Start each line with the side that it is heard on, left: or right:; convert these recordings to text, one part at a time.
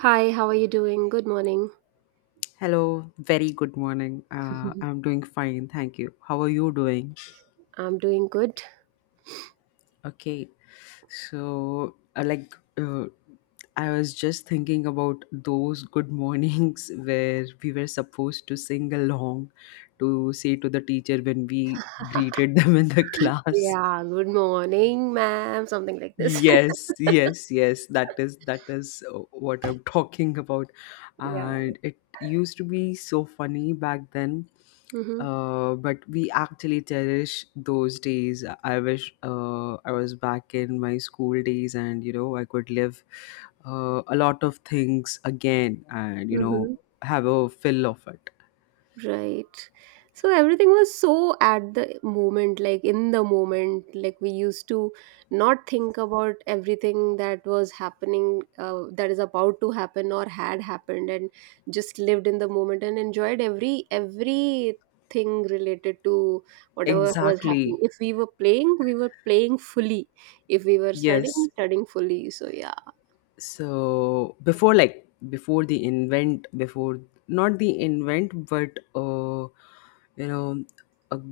right: Hi, how are you doing? Good morning.
left: Hello, very good morning. I'm doing fine, thank you. How are you doing?
right: I'm doing good.
left: Okay, so I was just thinking about those good mornings where we were supposed to sing along to say to the teacher when we greeted them in the class.
right: Yeah, good morning, ma'am. Something like this.
left: Yes, yes, yes. That is what I'm talking about,
right: Yeah.
left: and it used to be so funny back then. But we actually cherish those days. I wish I was back in my school days, and I could live a lot of things again, and
right: Mm-hmm.
left: have a fill of it.
right: Right. So everything was so at the moment, like in the moment. Like we used to not think about everything that was happening, that is about to happen or had happened, and just lived in the moment and enjoyed everything related to whatever was happening.
left: Exactly.
right: If we were playing, we were playing fully. If we were
left: Yes.
right: studying, studying fully. So yeah.
left: So before like before the invent before not the invent but you know a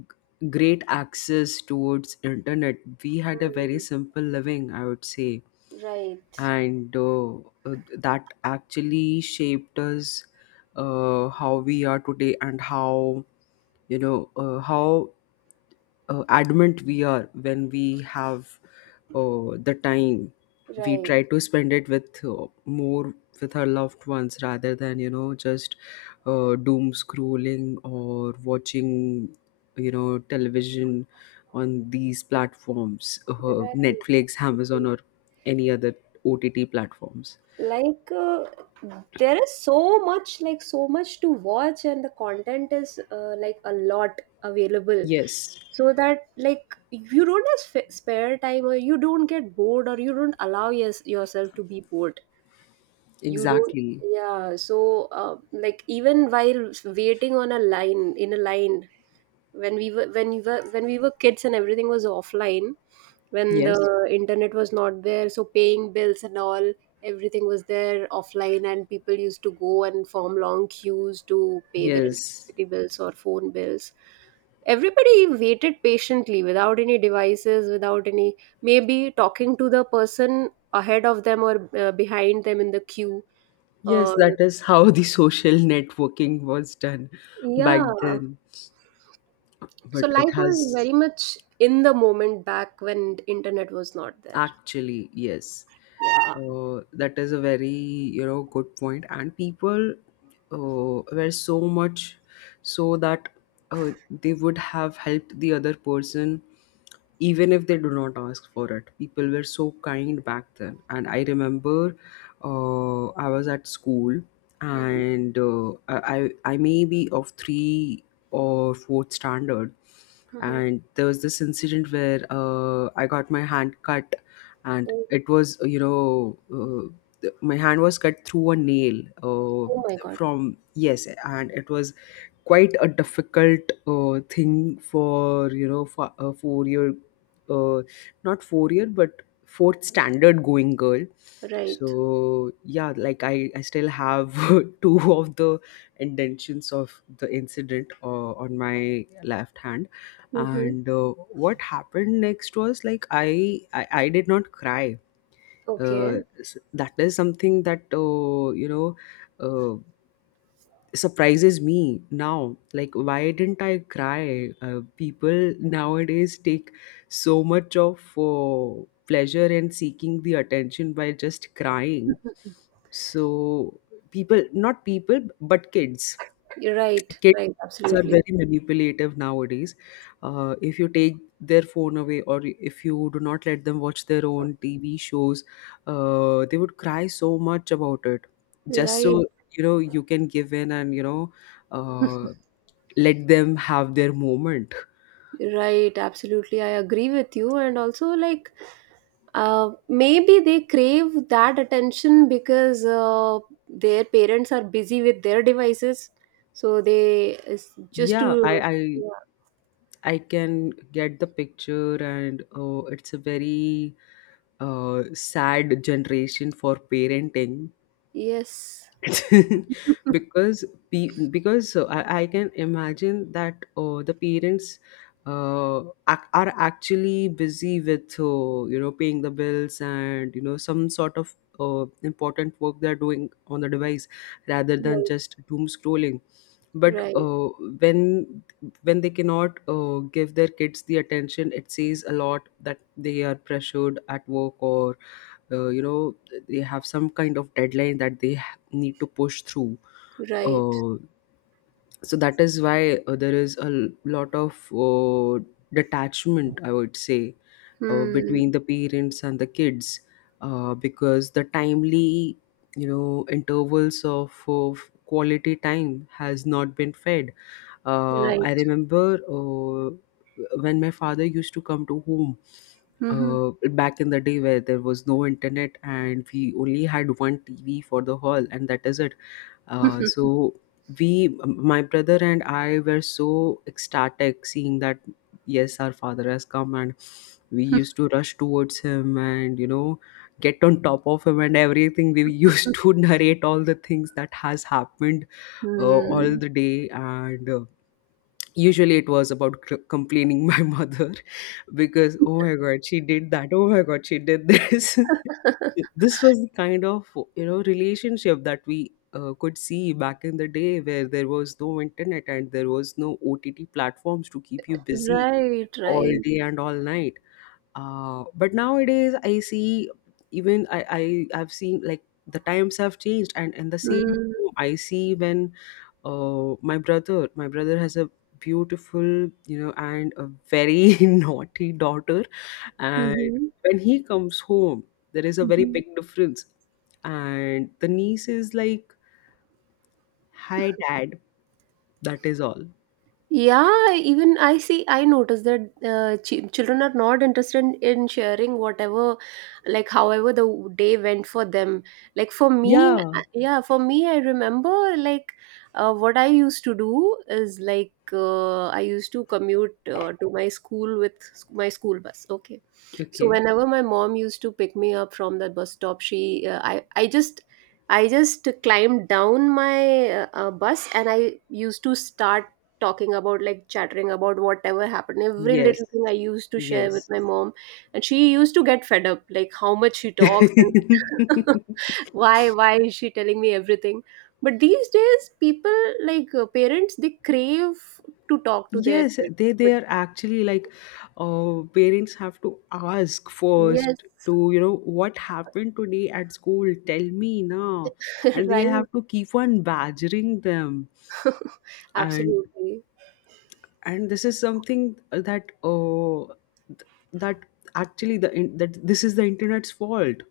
left: great access towards internet, we had a very simple living, I would say.
right: Mm.
left: And that actually shaped us how we are today, and how how adamant we are. When we have the time, we
right: Right,
left: try to spend it with more with our loved ones, rather than just doom scrolling or watching television on these platforms,
right: right,
left: Netflix, Amazon,
right: right.
left: or any other OTT platforms.
right: like uh, there is so much, like so much to watch, and the content is, like, a lot available,
left: Yes.
right: so that, like, you don't have spare time or you don't get bored or you don't allow yourself to be bored. You don't.
left: Exactly.
right: Yeah. So like, even while waiting on a line, in a line, when we were when we were when we were kids and everything was offline, when the
left: Yes,
right: Yeah. internet was not there, so paying bills and all, everything was there offline, and people used to go and form long queues to pay their
left: yes,
right: electricity bills or phone bills. Everybody waited patiently without any devices, without any, maybe, talking to the person ahead of them or, behind them in the queue,
left: yes,
right: or
left: that is how the social networking was done back
right: yeah.
left: then.
right: So
left: But it
right: life was
left: has.
right: very much in the moment back when internet was not there.
left: Actually, yes.
right: Yeah.
left: That is a very, you know, good point. And people were so much so that they would have helped the other person even if they do not ask for it. People were so kind back then. And I remember I was at school,
right: Hmm.
left: and I may be of three or fourth standard.
right: Hmm.
left: And there was this incident where I got my hand cut, and
right: Oh,
left: it was my hand was cut through a nail,
right: oh my God.
left: from yes. And it was quite a difficult thing for, you know, for a 4 year uh, not 4 year but fourth standard going girl.
right: Right.
left: So yeah, like I still have two of the indentions of the incident on my left hand.
right: Hmm.
left: And what happened next was like I did not cry.
right: Okay.
left: That is something that uh, surprises me now, like why didn't I cry. People nowadays take so much of pleasure in seeking the attention by just crying. So, people not people but kids,
right: You're right. Right.
left: kids are
right: Absolutely.
left: very manipulative nowadays. If you take their phone away, or if you do not let them watch their own TV shows, they would cry so much about it. Just
right: Right.
left: so you know, you can give in and, uh, let them have their moment.
right: Right. Absolutely. I agree with you. And also, like, maybe they crave that attention because, their parents are busy with their devices. So they, it's just
left: Yeah, I
right: to.
left: I
right: Yeah.
left: I can get the picture, and it's a very sad generation for parenting
right: Yes.
left: because because I can imagine that the parents uh, are actually busy with, paying the bills, and some sort of important work they're doing on the device, rather than
right: Right.
left: just doom scrolling. but
right: Right.
left: uh, when when they cannot give their kids the attention, it says a lot that they are pressured at work, or uh, you know they have some kind of deadline that they need to push through.
right: Right.
left: Uh, so that is why there is a lot of detachment, I would say, between
right: Hmm.
left: the parents and the kids, because the timely, intervals of quality time has not been fed. uh, i
right: Right.
left: remember uh, when my father used to come to home,
right: Mhm.
left: back in the day where there was no internet and we only had one TV for the hall, and that is it. So we, my brother and I, were so ecstatic seeing that yes, our father has come. And we used to rush towards him and, you know, get on top of him and everything. We used to narrate all the things that has happened all
right: Hmm.
left: the day. And usually it was about complaining my mother, because, "Oh my god, she did that. Oh my god, she did this." This was the kind of, you know, relationship that we could see back in the day, where there was no internet and there was no OTT platforms to keep you busy
right: Right,
left: all
right: right.
left: day and all night. But nowadays I see, even I've seen, like the times have changed, and in the same
right: Mm.
left: room I see, when. Oh, my brother has a beautiful, you know, and a very naughty daughter. And
right: Mhm.
left: when he comes home, there is a very
right: Mhm.
left: big difference. And the niece is like, "Hi, Dad." That is all.
right: Yeah, even I see, I notice that children are not interested in sharing whatever, like however the day went for them. Like for me,
left: Yeah.
right: yeah, for me, I remember, like, what I used to do is, like, I used to commute, to my school with my school bus. Okay, so
left: Okay.
right: whenever my mom used to pick me up from the bus stop, she, uh, I just, I just climbed down my bus, and I used to start talking about, like, chattering about whatever happened. Every
left: Yes.
right: little thing I used to share with
left: Yes.
right: my mom. And she used to get fed up, like, how much she talks. And why is she telling me everything. But these days people, like, parents, they crave to talk to their
left: Yes,
right: kids,
left: they
right: but
left: they are actually like, parents have to ask
right: yes.
left: first to, you know, what happened today at school. Tell me now, and they
right: Right.
left: have to keep on badgering them. and
right: Absolutely.
left: and this is something that, th- that actually the in- that this is the internet's fault.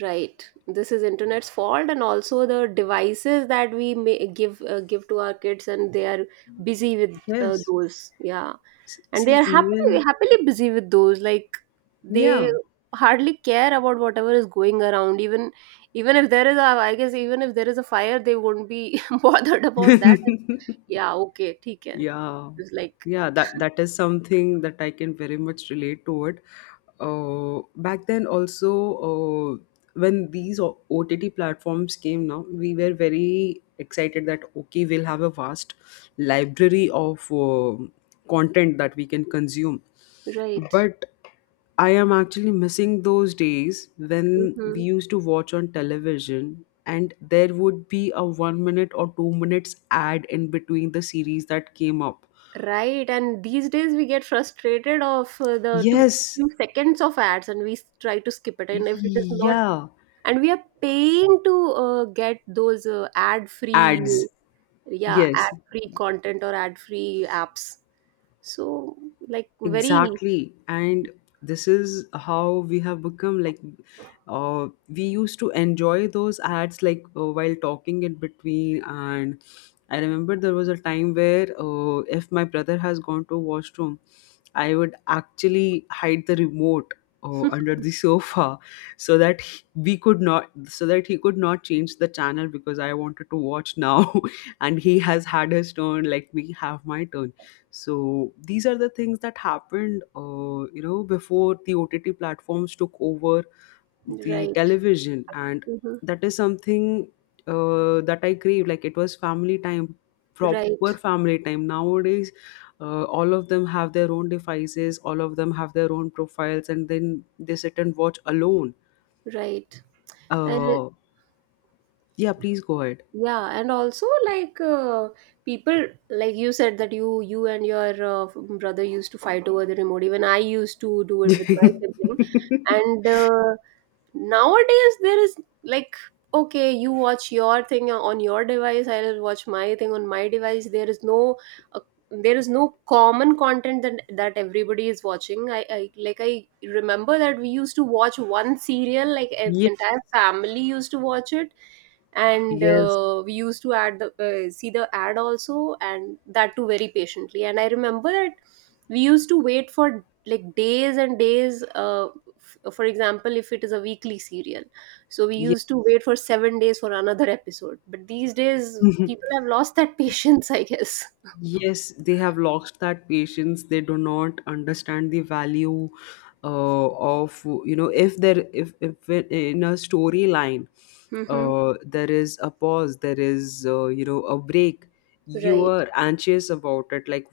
right: Right. This is internet's fault, and also the devices that we may give, give to our kids, and they are busy with,
left: Yes.
right: those. Yeah. And they
left: See,
right: are happily
left: even
right: happily busy with those. Like, they
left: yeah.
right: hardly care about whatever is going around. Even, even if there is a, I guess even if there is a fire, they won't be bothered about that. Yeah, okay, theek hai.
left: Yeah,
right: It's like,
left: yeah, that that is something that I can very much relate to it. Back then also, uh, when these OTT platforms came now, we were very excited that okay, we'll have a vast library of content that we can consume.
right: right.
left: But I am actually missing those days when we
right: Hmm.
left: used to watch on television, and there would be a 1 minute or 2 minutes ad in between the series that came up.
right: Right, and these days we get frustrated of, the two,
left: Yes.
right: few seconds of ads, and we try to skip it, and if it is not,
left: Yeah.
right: and we are paying to, get those, ad free
left: Ads.
right: yeah,
left: Yes.
right: ad free content or ad free apps. So, like, very
left: Exactly. And this is how we have become, like we used to enjoy those ads, like while talking in between. And I remember there was a time where if my brother has gone to washroom, I would actually hide the remote under the sofa, so that he could not change the channel, because I wanted to watch now and he has had his turn. Let me have my turn. So these are the things that happened, before the OTT platforms took over the
right: right.
left: television. And
right: Mhm.
left: that is something that I crave. Like, it was family time,
right: Right,
left: proper family time. Nowadays, all of them have their own devices, all of them have their own profiles, and then they sit and watch alone.
right: right. And
left: Uh, yeah, please go ahead.
right: yeah, and also, like, people, like you said that you and your, brother used to fight over the remote. Even I used to do it with my sibling. And nowadays there is, like, okay, you watch your thing on your device, I'll watch my thing on my device. There is no, uh, there is no common content that everybody is watching. I like, I remember that we used to watch one serial, like an
left: Yeah,
right: entire family used to watch it. And
left: yes,
right: we used to add the, see the ad also, and that too very patiently. And I remember that we used to wait for, like, days and days, for example, if it is a weekly serial, so we used
left: yes.
right: to wait for 7 days for another episode. But these days people have lost that patience, I guess.
left: Yes, they have lost that patience. They do not understand the value of if there if in a storyline
right: Mm-hmm.
left: there is a pause, there is, a break. You
right: Right.
left: are anxious about it, like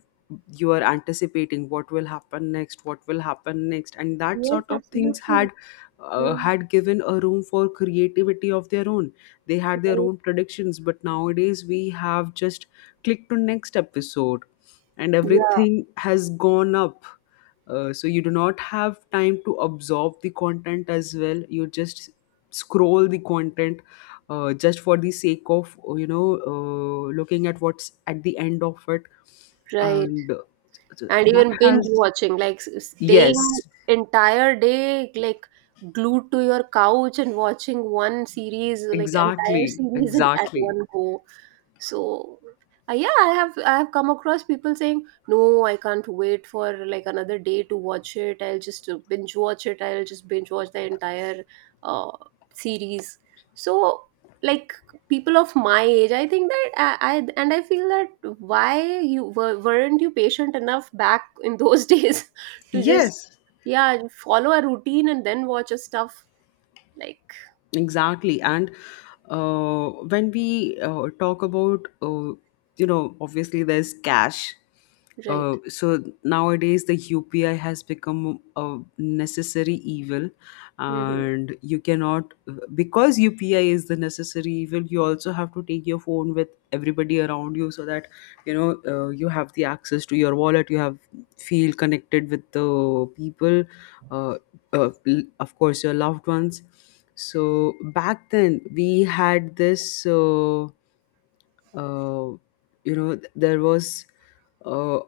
left: you are anticipating what will happen next, what will happen next. And that
right: Yes,
left: sort of things
right: absolutely.
left: had
right: Mm.
left: had given a room for creativity of their own. They had their
right: Right.
left: own predictions, but nowadays we have just click to next episode, and
right: Yeah.
left: everything has gone up. So you do not have time to absorb the content as well, you just scroll the content just for the sake of, looking at what's at the end of it.
right: Right.
left: And so
right: And
left: that
right: even binge
left: has.
right: watching, like, staying
left: Yes,
right: entire day, like, glued to your couch and watching one series, like, entire
left: exactly,
right: series in, at
left: exactly.
right: one go. So, yeah, I have come across people saying, "No, I can't wait for, like, another day to watch it. I'll just, binge watch it. I'll just binge watch the entire, uh, series." So, like, people of my age, I think that, I and I feel that, why weren't you patient enough back in those days to just,
left: Yes.
right: yeah, follow a routine and then watch a stuff, like,
left: Exactly. And when we talk about, obviously there's cash.
right: right.
left: So nowadays the UPI has become a necessary evil,
right: Hmm.
left: and you cannot, because UPI is the necessary evil. You also have to take your phone with everybody around you, so that you have the access to your wallet. You have feel connected with the people. Uh, of course your loved ones. So back then we had this uh, there was uh,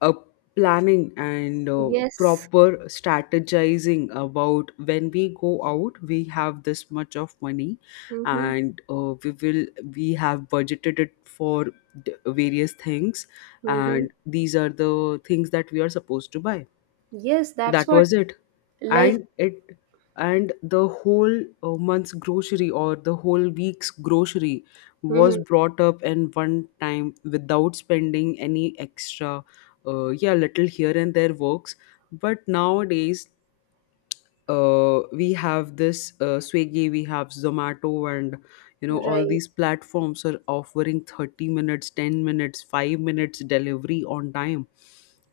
left: a planning and
right: Yes.
left: proper strategizing. About when we go out, we have this much of money
right: Hmm.
left: and we have budgeted it for various things,
right: Hmm.
left: and these are the things that we are supposed to buy.
right: Yes, that's
left: That
right: what.
left: was it.
right: Like.
left: and it and the whole month's grocery or the whole week's grocery was
right: Mhm.
left: brought up in one time without spending any extra. Yeah, little here and there works. But nowadays we have this Swiggy, we have Zomato, and you know all
right: Right,
left: these platforms are offering 30 minutes, 10 minutes, 5 minutes delivery on time,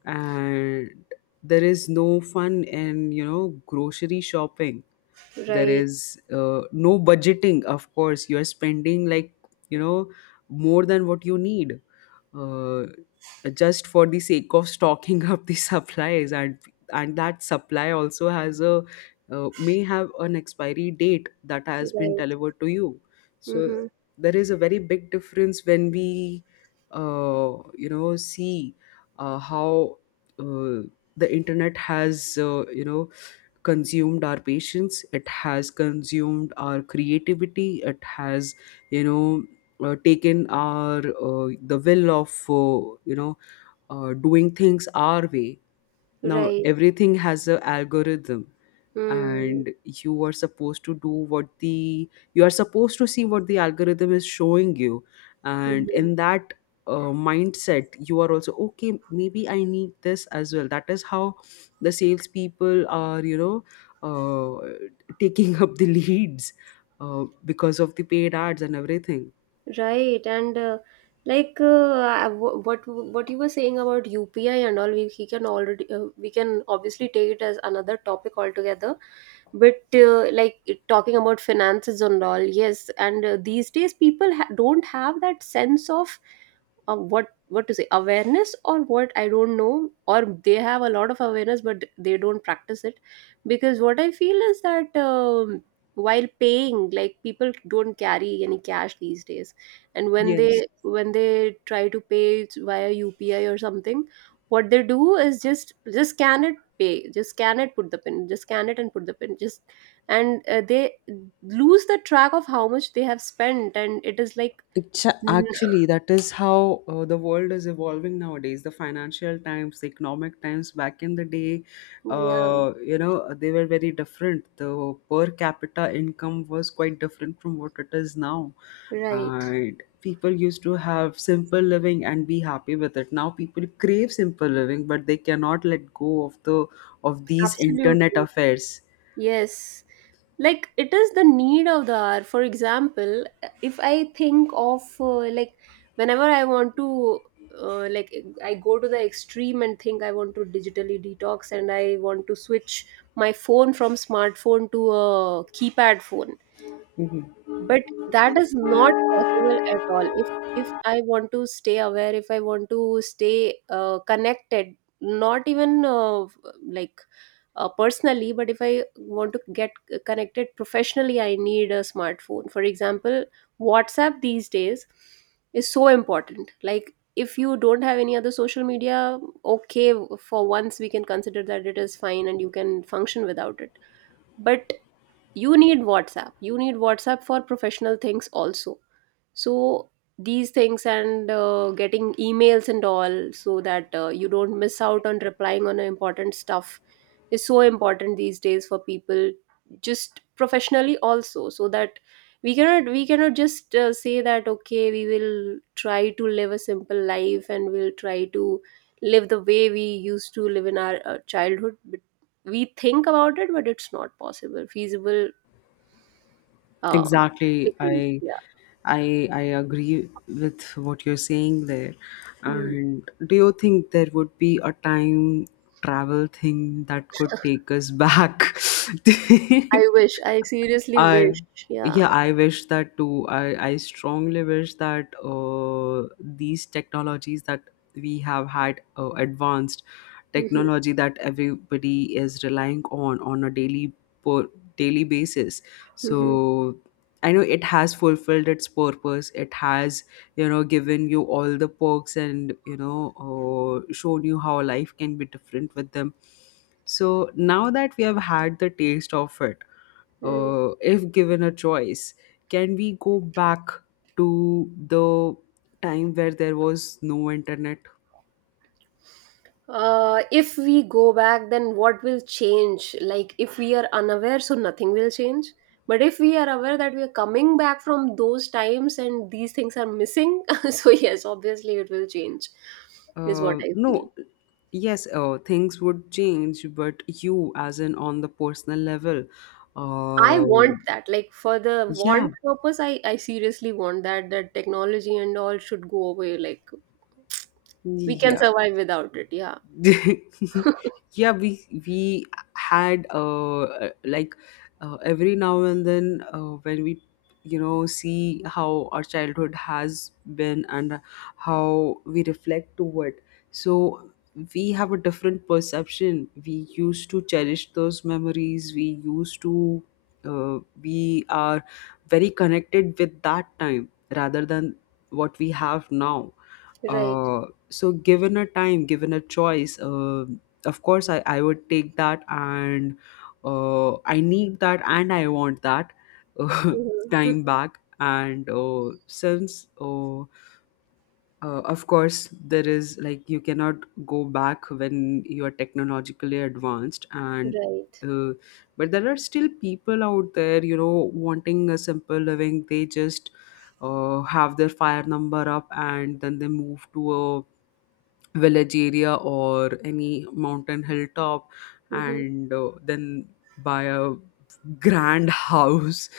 left: and there is no fun in you know grocery shopping. There
right: right,
left: is no budgeting. Of course you are spending, like, you know, more than what you need, uh, just for the sake of stocking up the supplies. And that supply also has a may have an expiry date that has been
right: right.
left: delivered to you. So
right: Mhm.
left: there is a very big difference when we you know see how uh, the internet has you know consumed our patience, it has consumed our creativity, it has you know taken our the will of uh, you know doing things our way. Now
right: Right.
left: everything has a algorithm,
right: Mm.
left: and you are supposed to do what the you are supposed to see what the algorithm is showing you. And
right: Mhm.
left: in that mindset, you are also okay, maybe I need this as well. That is how the salespeople are you know uh, taking up the leads, because of the paid ads and everything.
right: Right. And like, what you were saying about UPI and all, we can already, we can obviously take it as another topic altogether. But like, talking about finances and all, yes, and these days people don't have that sense of, what to say, awareness, or what, I don't know, or they have a lot of awareness but they don't practice it. Because what I feel is that, while paying, like, people don't carry any cash these days. And when
left: Yes.
right: they, try to pay via UPI or something, what they do is just scan it, pay, just scan it, put the pin, just scan it and put the pin, just, and they lose the track of how much they have spent. And it is like,
left: Actually, that is how the world is evolving nowadays. The financial times, the economic times back in the day,
right: yeah,
left: you know, they were very different. The per capita income was quite different from what it is now,
right: right,
left: and people used to have simple living and be happy with it. Now people crave simple living, but they cannot let go of the of these internet
right: absolutely.
left: affairs.
right: Yes. Like, it is the need of the hour. For example, if I think of, like, whenever I want to, like, I go to the extreme and think I want to digitally detox, and I want to switch my phone from smartphone to a keypad phone. But that is not possible at all, if I want to stay aware, if I want to stay, connected, not even, like, personally, but if I want to get connected professionally, I need a smartphone. For example, WhatsApp these days is so important. Like, if you don't have any other social media, okay, for once we can consider that it is fine and you can function without it. But you need WhatsApp, you need WhatsApp for professional things also. So these things, and getting emails and all, so that, you don't miss out on replying on important stuff, is so important these days for people, just professionally also. So that, we cannot just, say that, okay, we will try to live a simple life, and we'll try to live the way we used to live in our, childhood, but we think about it, but it's not possible, feasible,
left: Exactly.
right: practically.
left: I
right: Yeah.
left: I I agree with what you're saying there.
right: Mm.
left: And do you think there would be a time travel thing that could take us back?
right: I wish. I seriously
left: I
right: wish. Yeah.
left: Yeah, I wish that too. I strongly wish that these technologies that we have had advanced
right: Mhm,
left: technology that everybody is relying on a per, daily basis.
right: mhm,
left: so I know it has fulfilled its purpose, it has you know given you all the perks, and you know shown you how life can be different with them. So now that we have had the taste of it,
right: mm.
left: uh, if given a choice, can we go back to the time where there was no internet?
right: If we go back, then what will change? Like, if we are unaware, so nothing will change. But if we are aware that we are coming back from those times, and these things are missing, so yes, obviously it will change, is what I feel.
left: No, yes, things would change, but you, as in on the personal level,
right: I
left: uh,
right: want that. Like, for the
left: yeah,
right: want purpose, I seriously want that, that technology and all should go away. Like, we can
left: yeah.
right: survive without it. Yeah.
left: Yeah, we had like every now and then when we you know see how our childhood has been and how we reflect to it. So we have a different perception. We used to cherish those memories, we used to we are very connected with that time rather than what we have now.
right: Right.
left: So given a time, given a choice, of course I would take that. And I need that and I want that. uh,
right: Mhm.
left: Time back. And since Of course there is, like, you cannot go back when you are technologically advanced. And
right: Right.
left: uh, but there are still people out there you know wanting a simple living. They just have their fire number up and then they move to a village area or any mountain hilltop,
right: Mhm.
left: and then buy a grand house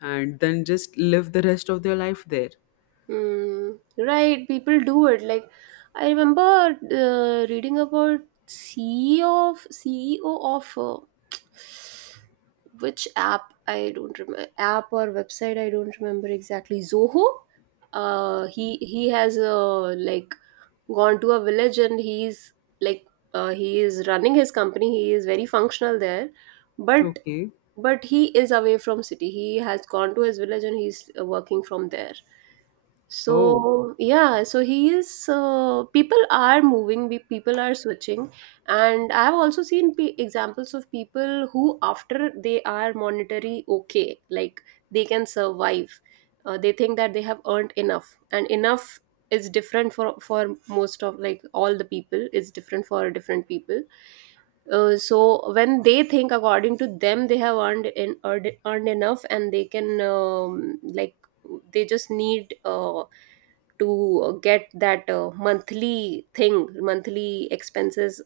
left: and then just live the rest of their life there.
right: Mm. Right. People do it. Like, I remember, reading about CEO of, which app I don't remember, app or website I don't remember exactly. Zoho. He has, like, gone to a village, and he's, like, he is running his company. He is very functional there, but
left: Okay.
right: but he is away from city. He has gone to his village and he's working from there.
left: Oh,
right: So yeah, so he is people are moving, people are switching. And I have also seen examples of people who, after they are monetary okay, like they can survive. They think that they have earned enough, and enough is different for most of, like, all the people. Is different for different people. So when they think, according to them, they have earned, earned enough, and they can like, they just need to get that monthly expenses.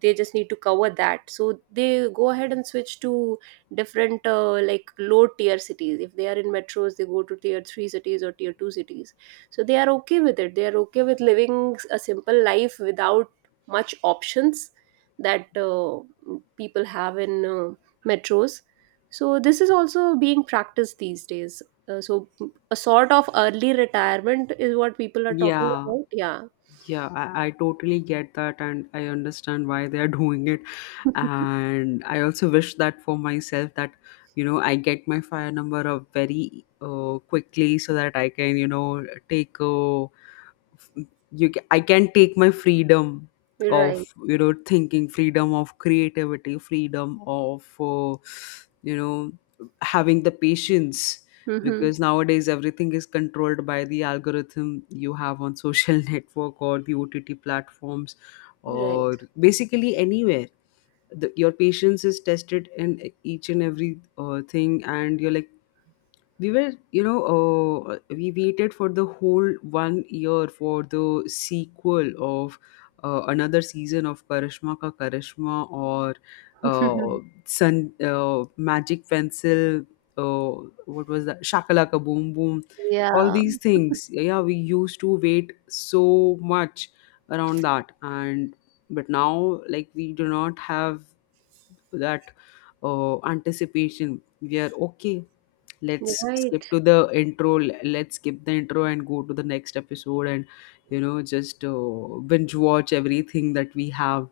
right: They just need to cover that, so they go ahead and switch to different, like, low tier cities. If they are in metros, they go to tier 3 cities or tier 2 cities. So they are okay with it. They are okay with living a simple life without much options that people have in metros. So this is also being practiced these days. So a sort of early retirement is what people are talking
left: yeah,
right: about. Yeah.
left: yeah. I totally get that and I understand why they are doing it, and I also wish that for myself, that you know I get my fire number up very quickly, so that I can you know take a I can take my freedom of
right: Right.
left: you know thinking, freedom of creativity, freedom of you know having the patience.
right: Hmm.
left: Because nowadays everything is controlled by the algorithm you have on social network or the OTT platforms
right: Right.
left: or basically anywhere. Your patience is tested in each and every thing, and you're like, we were you know we waited for the whole 1 year for the sequel of another season of Karishma Ka Karishma, or uh, Sun Magic Pencil, uh, what was that, Shakalaka Boom Boom. All
right: Yeah.
left: these things, yeah, we used to wait so much around that. And but now, like, we do not have that anticipation. We are okay, let's
right: Right.
left: skip to the intro, let's skip the intro and go to the next episode and you know just binge watch everything that we have.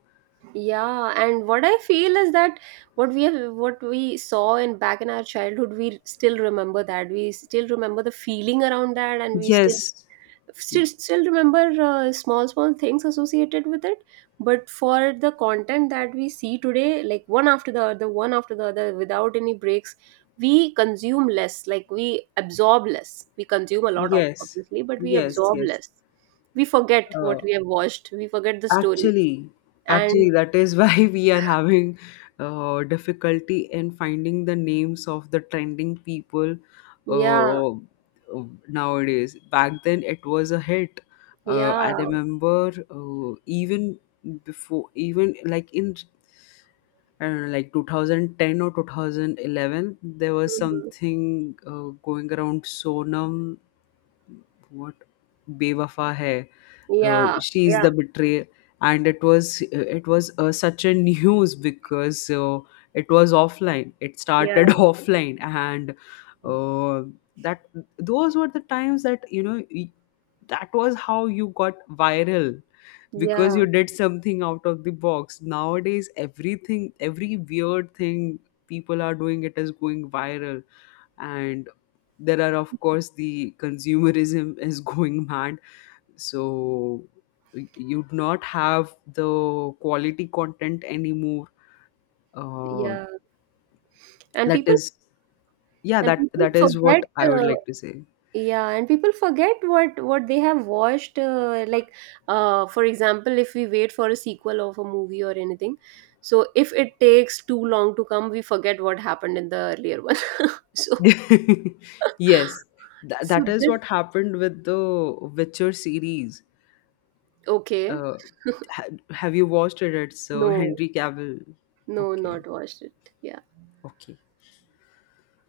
right: Yeah. And what I feel is that what we have, what we saw in back in our childhood, we still remember that. We still remember the feeling around that, and we still
left: yes
right: still still remember small small things associated with it. But for the content that we see today, like one after the other, one after the other without any breaks, we consume less, like, we absorb less. We consume a lot of,
left: yes
right: obviously, but we absorb
left: yes.
right: less. We forget what
left: uh,
right: we have watched. We forget the story.
left: Actually,
right: And
left: Actually, that is why we are having difficulty in finding the names of the trending people
right: yeah,
left: uh, uh, nowadays. Back then, it was a hit.
right: yeah,
left: I remember even before, even like in I don't know, like 2010 or 2011, there was
right: mhm,
left: something going around Sonam, what, Bewafa hai,
right: yeah,
left: she is
right: yeah,
left: the betrayal, and it was such a news, because it was offline, it
right: yeah,
left: started offline. And uh, that Those were the times that you know that was how you got viral, because
right: yeah,
left: you did something out of the box. Nowadays everything, every weird thing people are doing, it is going viral. And there are of course the consumerism is going mad, so you'd not have the quality content anymore. Uh,
right: yeah. And
left: that
right: people,
left: is Yeah,
right: and people
left: that is
right: forget
left: what I would like to say.
right: yeah, and people forget what they have watched, like, for example, if we wait for a sequel of a movie or anything, so if it takes too long to come, we forget what happened in the earlier one. so,
left: Yes.
right: so
left: That is
right: this.
left: what happened with the Witcher series.
right: Okay.
left: uh, have you watched it? It's
right: No,
left: Henry Cavill.
right: no,
left: Okay.
right: not watched it, yeah.
left: Okay.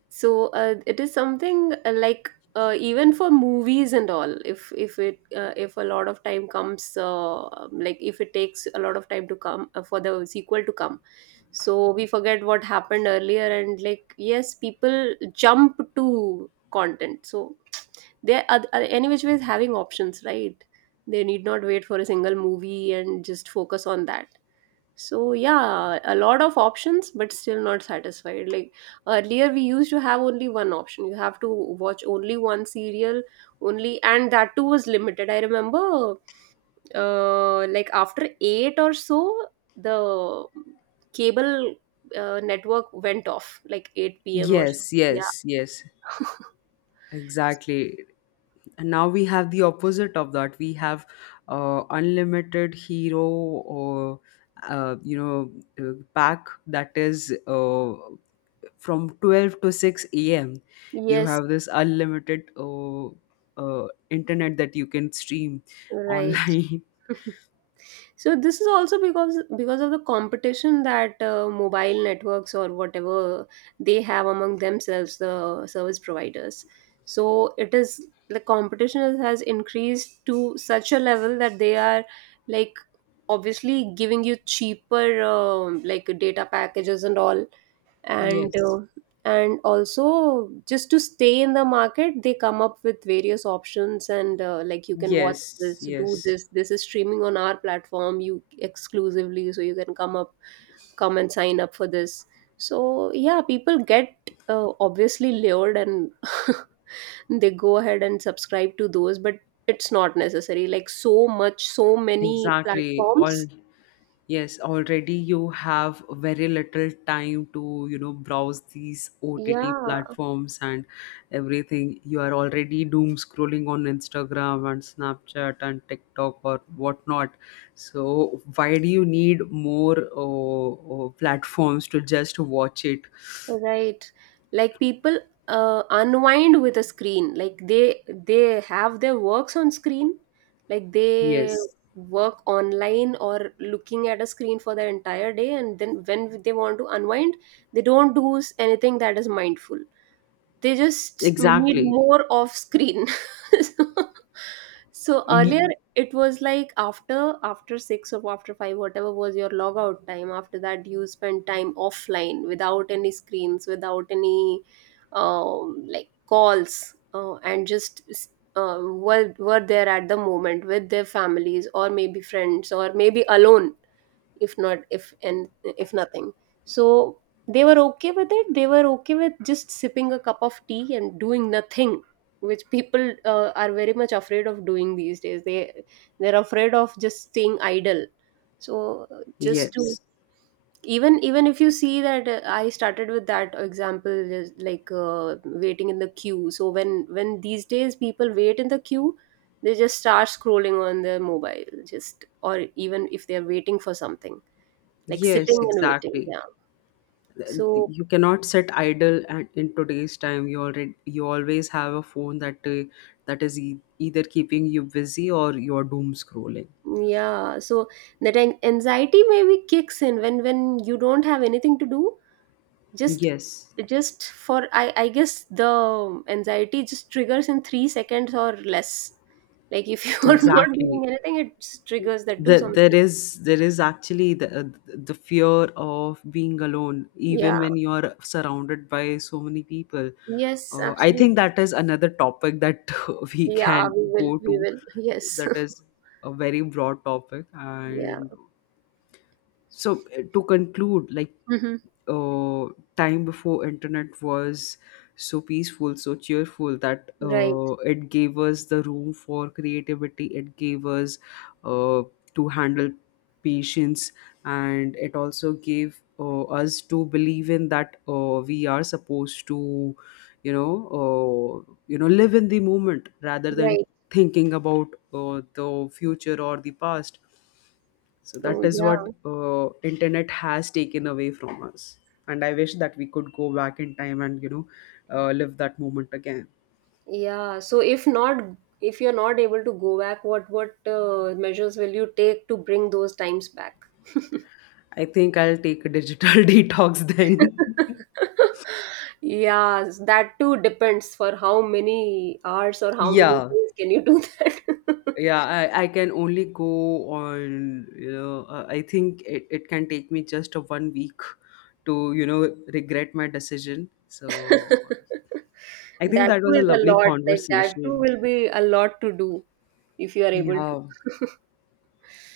right: So it is something like, even for movies and all, if a lot of time comes, like, if it takes a lot of time to come for the sequel to come, so we forget what happened earlier. And like, yes, people jump to content, so they're any which ways having options, right? They need not wait for a single movie and just focus on that. So yeah, a lot of options but still not satisfied. Like, earlier we used to have only one option. You have to watch only one serial only, and that too was limited. I remember like, after 8 or so, the cable network went off, like, 8 p.m. or so.
left: Yes,
right: Yeah.
left: yes, yes. Exactly. And now we have the opposite of that. We have unlimited hero or you know pack that is from 12 to 6 a.m. You
right: yes.
left: have this unlimited internet that you can stream
right: Right.
left: online.
right: So this is also because of the competition that mobile networks or whatever, they have among themselves, the service providers. So it is, the competition has increased to such a level that they are, like, obviously giving you cheaper like data packages and all. And
left: Yes.
right: and also, just to stay in the market, they come up with various options. And like, you can watch
left: Yes,
right: this, do
left: yes.
right: this, this is streaming on our platform, you exclusively, so you can come up, come and sign up for this. So yeah, people get obviously lured, and they go ahead and subscribe to those, but it's not necessary, like, so much, so many
left: Exactly. All
right: platforms.
left: Yes, already you have very little time to, you know, browse these OTT
right: Yeah.
left: platforms and everything. You are already doom scrolling on Instagram and Snapchat and TikTok or whatnot. So why do you need more platforms to just watch it?
right: Right. Like, people unwind with a screen. Like, they have their works on screen. Like, they
left: Yes,
right: work online or looking at a screen for their entire day, and then when they want to unwind, they don't do anything that is mindful. They just need
left: exactly.
right: more off screen. so, so earlier
left: Mhm.
right: it was like, after after 6 or after 5, whatever was your logout time, after that you spent time offline without any screens, without any like calls, and just were there at the moment with their families or maybe friends or maybe alone, if not, if and if nothing. So they were okay with it. They were okay with just sipping a cup of tea and doing nothing, which people are very much afraid of doing these days. They, they're afraid of just staying idle. So just to
left: Yes.
right: even even if you see that, I started with that example, is like, waiting in the queue. So when these days people wait in the queue, they just start scrolling on their mobile, just. Or even if they're waiting for something, like
left: Yes,
right: sitting and waiting,
left: exactly.
right: yeah. So
left: You cannot sit idle, and in today's time you already you always have a phone that is either keeping you busy or you're doom scrolling.
right: yeah, so that anxiety maybe kicks in when you don't have anything to do, just
left: Yes,
right: just for, I guess the anxiety just triggers in 3 seconds or less. Like, if you are not
left: exactly.
right: doing anything, it just triggers that do something.
left: There is actually the fear of being alone
right: Yeah.
left: even when you're surrounded by so many people.
right: Yes,
left: I
right: absolutely.
left: think that is another topic that we
right: Yeah,
left: can
right: we will,
left: go
right: we
left: to.
right: will, yes.
left: That is a very broad topic.
right: yeah.
left: And so To conclude, like,
right: Hmm.
left: uh, time before internet was so peaceful, so cheerful, that
right: Right.
left: it gave us the room for creativity, it gave us uh, to handle patience, and it also gave us to believe in that we are supposed to you know you know live in the moment rather than
right: Right.
left: thinking about the future or the past. So
right: Oh
left: that is
right: yeah.
left: what internet has taken away from us, and I wish that we could go back in time and you know live that moment again.
right: Yeah, so if not, if you're not able to go back, what measures will you take to bring those times back?
left: I think I'll take a digital detox then.
right: Yeah, that too depends, for how many hours or how many
left: Yeah,
right: days can you do that.
left: yeah, I can only go on you know I think it can take me just a 1 week to you know regret my decision. So I think
right: That
left: that
right: too
left: was a
right: is a
left: lovely
right: lot. Like, that too
left: conversation
right: will be a lot to do, if you are able to.
left: yeah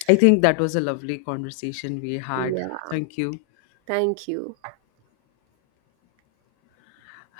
left: I think that was a lovely conversation we had.
right: Yeah,
left: Thank you.
right: thank you.